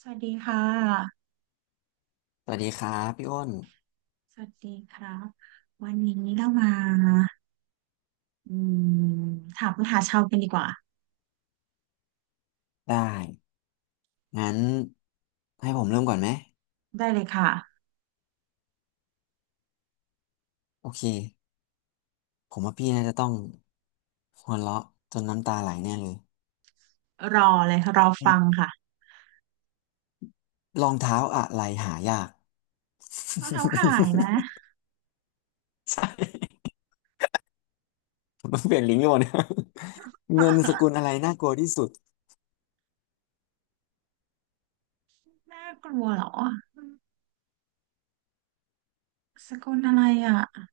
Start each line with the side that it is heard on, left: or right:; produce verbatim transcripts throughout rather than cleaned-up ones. right: สวัสดีค่ะ
left: สวัสดีครับพี่อ้น
right: สวัสดีครับ วันนี้เรามาอืมถามปัญหาชาวกันดีกว่า
left: ได้งั้นให้ผมเริ่มก่อนไหม
right: ได้เลยค่ะ
left: โอเคผมว่าพี่น่าจะต้องหัวเราะจนน้ำตาไหลแน่เลย
right: รอเลยรอฟัง
left: อ
right: ค่ะ
left: รองเท้าอะไรหายาก
right: รองเท้าหายไหม
left: ใช่ผมต้องเปลี่ยนลิงก์ก่อน เงินสกุล อะไรน่ากลัวที่สุด
right: น่ากลัวเหรอสกุลอะไรอ่ะ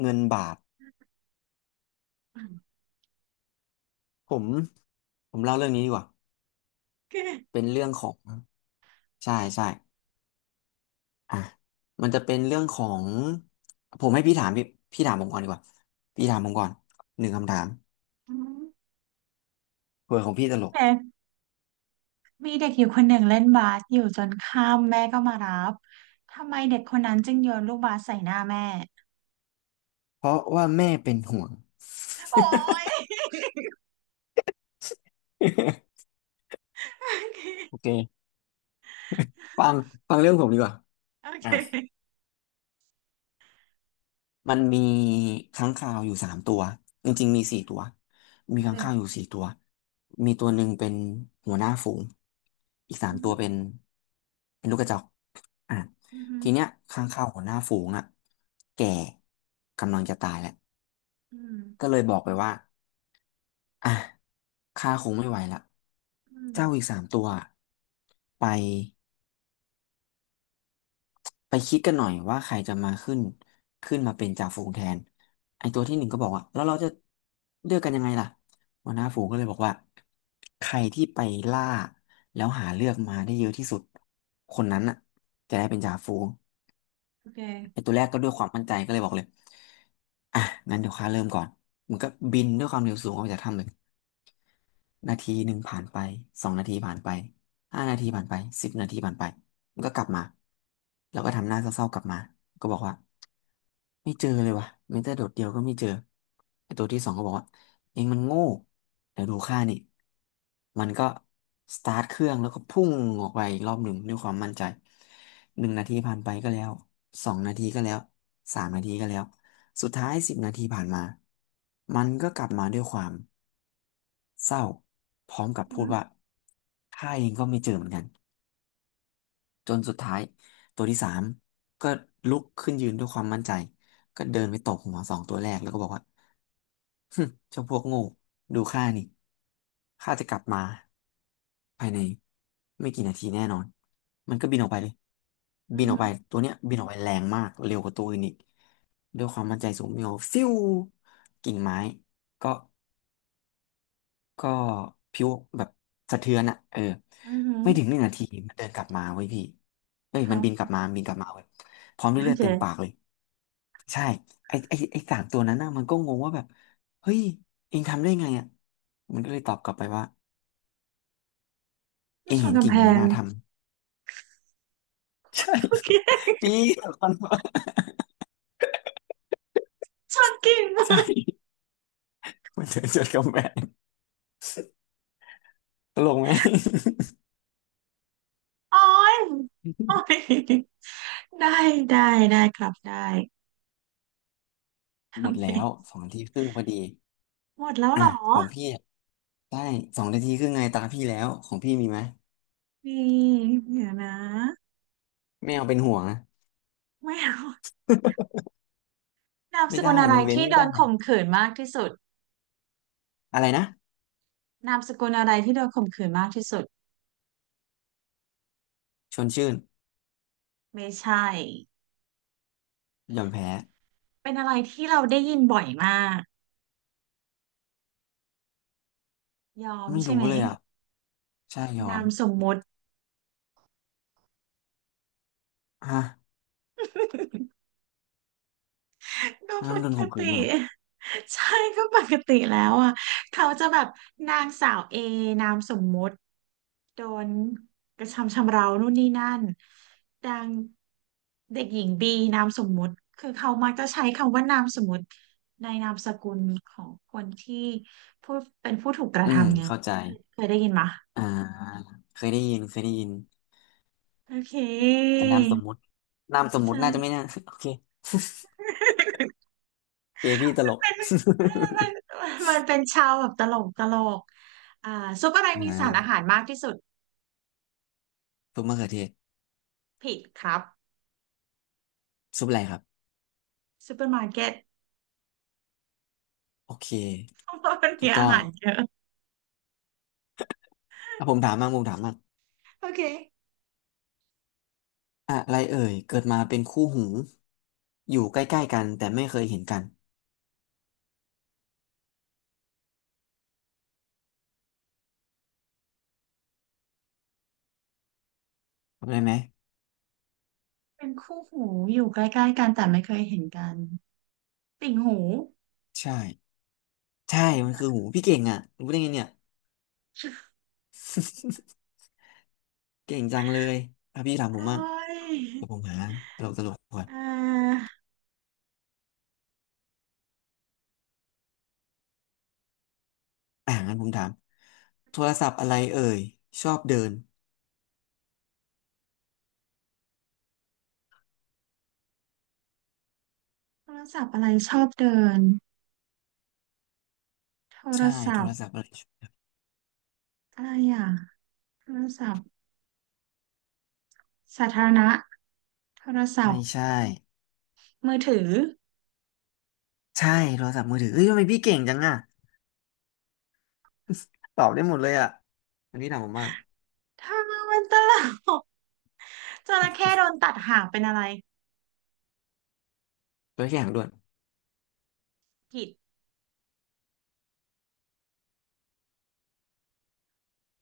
left: เงินบาทผมผมเล่าเรื่องนี้ดีกว่า
right: เด
left: เป็นเรื่องของใช่ใช่ อ่ะมันจะเป็นเรื่องของผมให้พี่ถามพี่พี่ถามผมก่อนดีกว่าพี่ถามผมก่อนหนึ่งคำถามเผื่อของพี่ตลก
right: ็ มีเด็กอยู่คนหนึ่งเล่นบาสอยู่จนข้ามแม่ก็มารับทำไมเด็กคนนั้นจึงโยนลูกบาสใส่หน้าแม่
left: เพราะว่าแม่เป็นห่วง
right: โอ้ย
left: โอเคฟังฟังเรื่องผมดีกว่า
right: โอเค
left: อ่ะ
right: โอเค
left: มันมีค้างคาวอยู่สามตัวจริงๆมีสี่ตัว
right: โอ
left: มีค้างคาว
right: เค
left: อยู่สี่ตัวมีตัวหนึ่งเป็นหัวหน้าฝูงอีกสา
right: อื
left: มตัว
right: ม
left: เป็นเป็นลูกกระจอกอ่ะ
right: อหืม
left: ทีเนี้ยค้างคาวหัวหน้าฝูงอ่ะแก่กำลังจะตายแล้ว
right: ออืม
left: ก็เลยบอกไปว่าอ่ะข้าคงไม่ไหวละ
right: อืม
left: เจ้าอีกสามตัวอะไปไปคิดกันหน่อยว่าใครจะมาขึ้นขึ้นมาเป็นจ่าฝูงแทนไอตัวที่หนึ่งก็บอกว่าแล้วเราจะเลือกกันยังไงล่ะหัวหน้าฝูงก็เลยบอกว่าใครที่ไปล่า แล้วหาเลือกมาได้เยอะที่สุดคนนั้นน่ะจะได้เป็นจ่าฝูง
right: โอเค
left: ไอตัวแรกก็ด้วยความมั่นใจก็เลยบอกเลยอ่ะงั้นเดี๋ยวข้าเริ่มก่อนมันก็บินด้วยความเร็วสูงออกจากถ้ำเลย นาทีหนึ่งผ่านไปสองนาทีผ่านไปห้านาทีผ่านไปสิบนาทีผ่านไปมันก็กลับมาแล้วก็ทำหน้าเศร้าๆกลับมาก็บอกว่าไม่เจอเลยวะแม้แต่โดดเดียวก็ไม่เจอไอ้ตัวที่สองก็บอกว่าเองมันโง่เดี๋ยวดูข้านี่มันก็สตาร์ทเครื่องแล้วก็พุ่งออกไปอีกรอบหนึ่งด้วยความมั่นใจหนึ่งนาทีผ่านไปก็แล้วสองนาทีก็แล้วสามนาทีก็แล้ว สุดท้ายสิบนาทีผ่านมา มันก็กลับมาด้วยความเศร้าพร้อมกับ
right: อื
left: พูด
right: ม
left: ว่าข้าเองก็ไม่เจอเหมือนกันจนสุดท้ายตัวที่สามก็ลุกขึ้นยืนด้วยความมั่นใจก็เดินไปตบหัวสองตัวแรกแล้วก็บอกว่า ฮึเจ้าพวกโง่ดูข้านี่ข้าจะกลับมาภายในไม่กี่นาทีแน่นอนมันก็บินออกไปเลย
right: อื
left: บินออกไป
right: ม
left: ตัวเนี้ยบินออกไปแรงมากเร็วกว่าตัวอื่นอีกด้วยความมั่นใจสูงบินออกฟิวกิ่งไม้ก็ ก็ผิวแบบสะเทือนอะเออ
right: อืมอืม
left: ไม่ถึงหนึ่งนาทีมันเดินกลับมาเว้ยพี่เอ้
right: ค
left: ย
right: รั
left: มันบินกลับ
right: บ
left: มาบินกลับมาเว้ยพร้อม
right: โอ
left: ด้วยเลือดเต็มปาก
right: เค
left: เลยใช่ไอ้ไอ้ไอ้สามตัวนั้นน่ะมันก็งงว่าแบบเฮ้ยเองทำได้ไงอ่ะมันก็เลยตอบกลับไปว่าเอง
right: ชน
left: เห็น
right: กำ
left: กิ่
right: แพ
left: งไม้ห
right: ง
left: น้าทำ ใช่
right: โอเค
left: ปี่ตะคกนว่า
right: ชนกิ่ง
left: ใช่มันเดินจนกำแพงตลกไหม
right: โอ้ยโอ้ย ได้ได้ได้ครับได้
left: ห
right: โอ
left: มดแล้ว
right: เค
left: สองนาทีครึ่งพอดี
right: หมดแล้ว
left: อ่ะ
right: เหรอ
left: ของพี่อะได้สองนาทีครึ่งไงตาพี่แล้วของพี่มีไหม
right: นี่เดี๋ยวนะ
left: ไม่เอาเป็นห่วงนะ
right: ไม่เอานามส
left: ไม่
right: กุล
left: ได้
right: อะไร
left: มันเว้น
right: ที่
left: ไม่
right: โด
left: ได้
right: นข่มขืนมากที่สุด
left: อะไรนะ
right: นามสกุลอะไรที่โดนข่มขืนมากที่สุด
left: ชวนชื่น
right: ไม่ใช่
left: ยอมแพ้
right: เป็นอะไรที่เราได้ยินบ่อยมากยอม
left: ไม่
right: ใช่
left: รู้
right: ไหม
left: เลยอ่ะใช่ยอ
right: นา
left: ม
right: มสมมุติ
left: ฮะ
right: ก็ป
left: งั้นโดน
right: ก
left: ข่มขื
right: ติ
left: นเหรอ
right: ใช่ก็ปกติแล้วอ่ะเขาจะแบบนางสาวเอนามสมมุติโดนกระทำชำเรานู่นนี่นั่นนางเด็กหญิงบีนามสมมุติคือเขามักจะใช้คำว่านามสมมุติในนามสกุลของคนที่ผู้เป็นผู้ถูกกระ
left: อืม
right: ทำไง
left: เข้าใจ
right: เคยเคยได้ยินมะ
left: อ่าเคยได้ยินเคยได้ยิน
right: โอเค
left: แต่นามสมมุตินามสมมุติ
right: ใช่
left: น่าจะไม่น่า โอเค เกพี่ตลก
right: เป็นมันมัน มันเป็นชาวแบบตลกตลกอ่าซุปอะไร
left: อ่
right: มีสารอา
left: า
right: หารมากที่สุด
left: ซุปมะเขือเทศ
right: ผิดครับ
left: ซุปอะไรครับ
right: ซูเปอร์มาร์เก็ต
left: โอเค
right: เพราะว่ามัน
left: ถู
right: มี
left: ก
right: อา
left: ต้อง
right: หารเยอะ
left: อ่ะผมถามมากผมถามมาก
right: โอเค
left: อะไรเอ่ยเกิดมาเป็นคู่หูอยู่ใกล้ๆกันแต่ไม่เคยเห็นกันทำได้ไหม
right: เป็นคู่หูอยู่ใกล้ๆกันแต่ไม่เคยเห็นกันติ่งหู
left: ใช่ ใช่
right: จริงปะ
left: มันคือ
right: ล่ะ
left: หูพี่เก่งอ่ะรู้ได้ไงเนี่ย เก่งจังเลยอ่ะพี่ถามผ
right: โอ้
left: มมั่ง
right: ย
left: เดี๋ยวผมหาตลกตลกก่อน
right: เอ่า
left: อ่างั้นผมถามโทรศัพท์อะไรเอ่ยชอบเดิน
right: โทรศัพท์อะไรชอบเดินโทร
left: ใช่
right: ศั
left: โท
right: พ
left: ร
right: ท์
left: ศัพท์อะไร
right: อะไรอ่ะโทรศัพท์สาธารณะโทรศัพ
left: ไม่
right: ท์
left: ใช่
right: มือถือ
left: ใช่โทรศัพท์มือถือเฮ้ยทำไมพี่เก่งจังอ่ะตอบได้หมดเลยอ่ะอันนี้ถามผมมั่ง
right: ถ้ามันตลกจระเข้โดนตัดหางเป็นอะไร
left: จระเข้หางด้วน
right: ผิด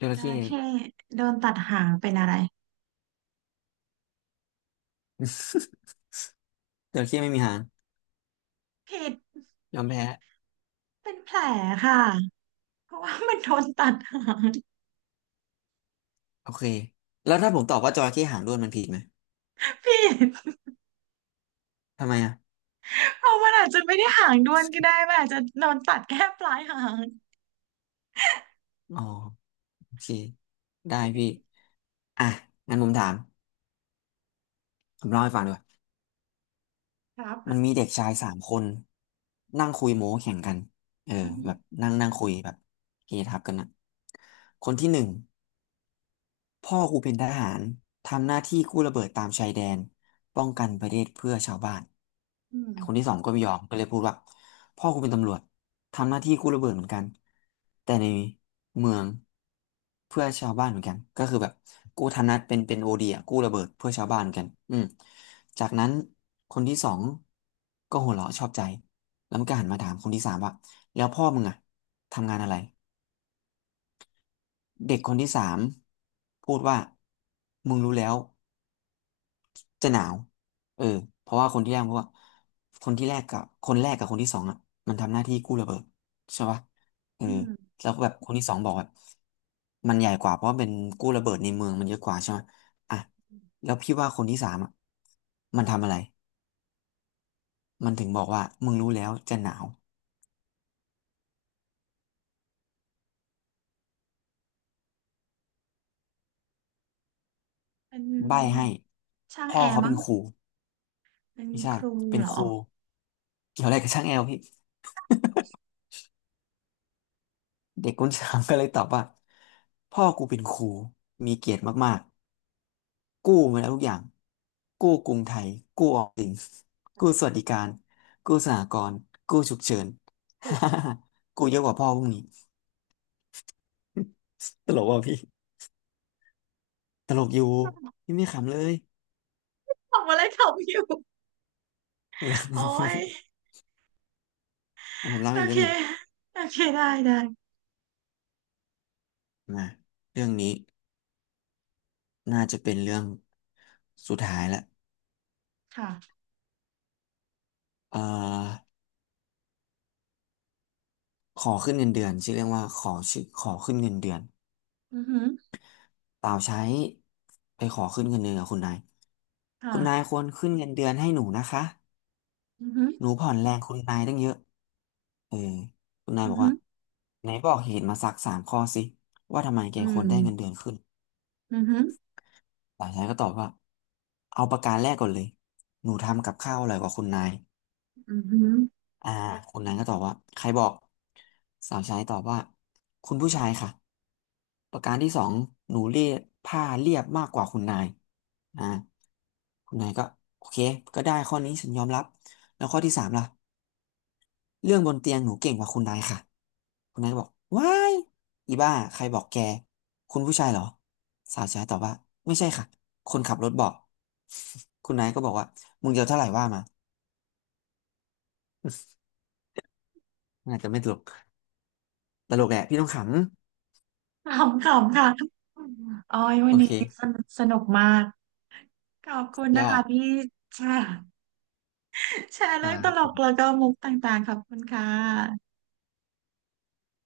left: จ
right: จ
left: ระเข้
right: ระเข้โดนตัดหางเป็นอะไร
left: จระเข้ไม่มีหาง
right: ผิด
left: ยอมแพ้
right: เป็นแผลค่ะเพราะว่ามันโดนตัดหาง
left: โอเคแล้วถ้าผมตอบว่าจระเข้หางด้วนมันผิดไหม
right: ผิด
left: ทำไมอ่ะ
right: เพราะมันอาจจะไม่ได้หางด้วนก็ได้มันอาจจะโดนตัดแค่ปลายหาง
left: อ๋อโอเคได้พี่อ่ะงั้นผมถาม ผมเล่าให้ฟังดีกว่า
right: ครั
left: มัน
right: บ
left: มีเด็กชายสามคนนั่งคุยโม้แข่งกันเออ
right: อือฮึ
left: แบบนั่งนั่งคุยแบบเฮทับกันนะ คนที่หนึ่ง พ่อกูเป็นทหารทำหน้าที่กู้ระเบิดตามชายแดนป้อง
right: อื
left: กันประเท
right: ม
left: ศเพื่อชาวบ้าน
right: อืม
left: คนที่สองก็ไม่ยอมก็เลยพูดว่าพ่อกูเป็นตำรวจทำหน้าที่กู้ระเบิดเหมือนกันแต่ในเมืองเพื่อชาวบ้านเหมือนกันก็คือแบบกู้ธนัตเป็นเป็นโอเดียกู้ระเบิดเพื่อชาวบ้านเหมือนกันอืมจากนั้นคนที่สองก็หัวเราะชอบใจแล้วมันก็หันมาถามคนที่สามว่าแล้วพ่อมึงอะทำงานอะไร เด็กคนที่สามพูดว่ามึงรู้แล้วจะหนาวเออเพราะว่าคนที่แรกพูดว่าคนที่แรกกับคนแรกกับคนที่สองอ่ะมันทำหน้าที่กู้ระเบิดใช่ปะเออ
right: อืม
left: แล้วก็แบบคนที่สองบอกแบบมันใหญ่กว่าเพราะเป็นกู้ระเบิดในเมืองมันเยอะกว่าใช่ไหมอ่ะแล้วพี่ว่าคนที่สามอ่ะมันทำอะไรมันถึงบอกว่ามึงรู้แล้วจะหนาว
right: เป็น
left: ใบ้ให้
right: ช่าง
left: พ่
right: แอ
left: อ
right: ร์
left: เขาเป็
right: มั้ง
left: นครู
right: เป็น
left: ไม่ใช่
right: ครู
left: เป็น
right: เหร
left: ค
right: อ
left: รูเกี่ยวอะไรกับช่างแอลพี่ เด็กคนสามก็เลยตอบว่าพ่อกูเป็นครูมีเกียรติมากๆกู้มาแล้วทุกอย่างกู้กรุงไทยกู้ออมสินกู้สวัสดิการกู้สหกรณ์กู้ฉุกเฉิน กูเยอะกว่าพ่อพวกนี้ตลกว่ะพี่ตลกอยู่พี่ไม่ขำเลย
right: ทำอะไรทำอยู่โอ้ย
left: ผมเล่า
right: โอ
left: อีกเรื่
right: เค
left: องหนึ่ง
right: โอเคได้ได้
left: มาเรื่องนี้น่าจะเป็นเรื่องสุดท้ายละ
right: ค่ะ
left: เอ่อขอขึ้นเงินเดือนชื่อเรื่องว่าขอชื่อขอขึ้นเงินเดือน
right: อือฮึ
left: เปล่าใช้ไปขอขึ้นเงินเดือนกับคุณนาย คุณนาย
right: ค่ะ
left: ควรขึ้นเงินเดือนให้หนูนะคะ
right: อือฮึ
left: หนูผ่อนแรงคุณนายตั้งเยอะ เออคุณนาย
right: อื
left: บ
right: อ
left: อก
right: ฮึ
left: ว่าไหนบอกเหตุมาสักสามข้อสิว่าทำไมแก
right: อื
left: ควร
right: ม
left: ได้เงินเดือนขึ้นต
right: อือฮึ
left: ล่าใช้ก็ตอบว่าเอาประการแรกก่อนเลยหนูทำกับข้าวอร่อยกว่าคุณนาย
right: อือฮึ
left: อ่าคนนั้นก็ตอบว่าใครบอกสาวใช้ตอบว่าคุณผู้ชายค่ะประการที่สองหนูเรียบผ้าเรียบมากกว่าคุณนายอ่าคุณนายก็โอเคก็ได้ข้อนี้ฉันยอมรับแล้วข้อที่สามล่ะเรื่องบนเตียงหนูเก่งกว่าคุณนายค่ะคุณนายก็บอกว้ายอีบ้าใครบอกแกคุณผู้ชายเหรอสาวใช้ตอบว่าไม่ใช่ค่ะคนขับรถบอก คุณนายก็บอกว่ามึงจะเอาเท่าไหร่ว่ามา อาจจะไม่ตลกตลกแหละพี่ต้องขำ
right: ขำขำค่ะโอ้ยวั
left: โอ
right: น
left: เค
right: นี้สนุกสนุกมาก ขอบคุณ
left: ย
right: นะ
left: อ
right: คะ
left: ด
right: พี่แชร์แชร์เรื่องตลกแล้วก็มุกต่างๆขอบคุณค่ะ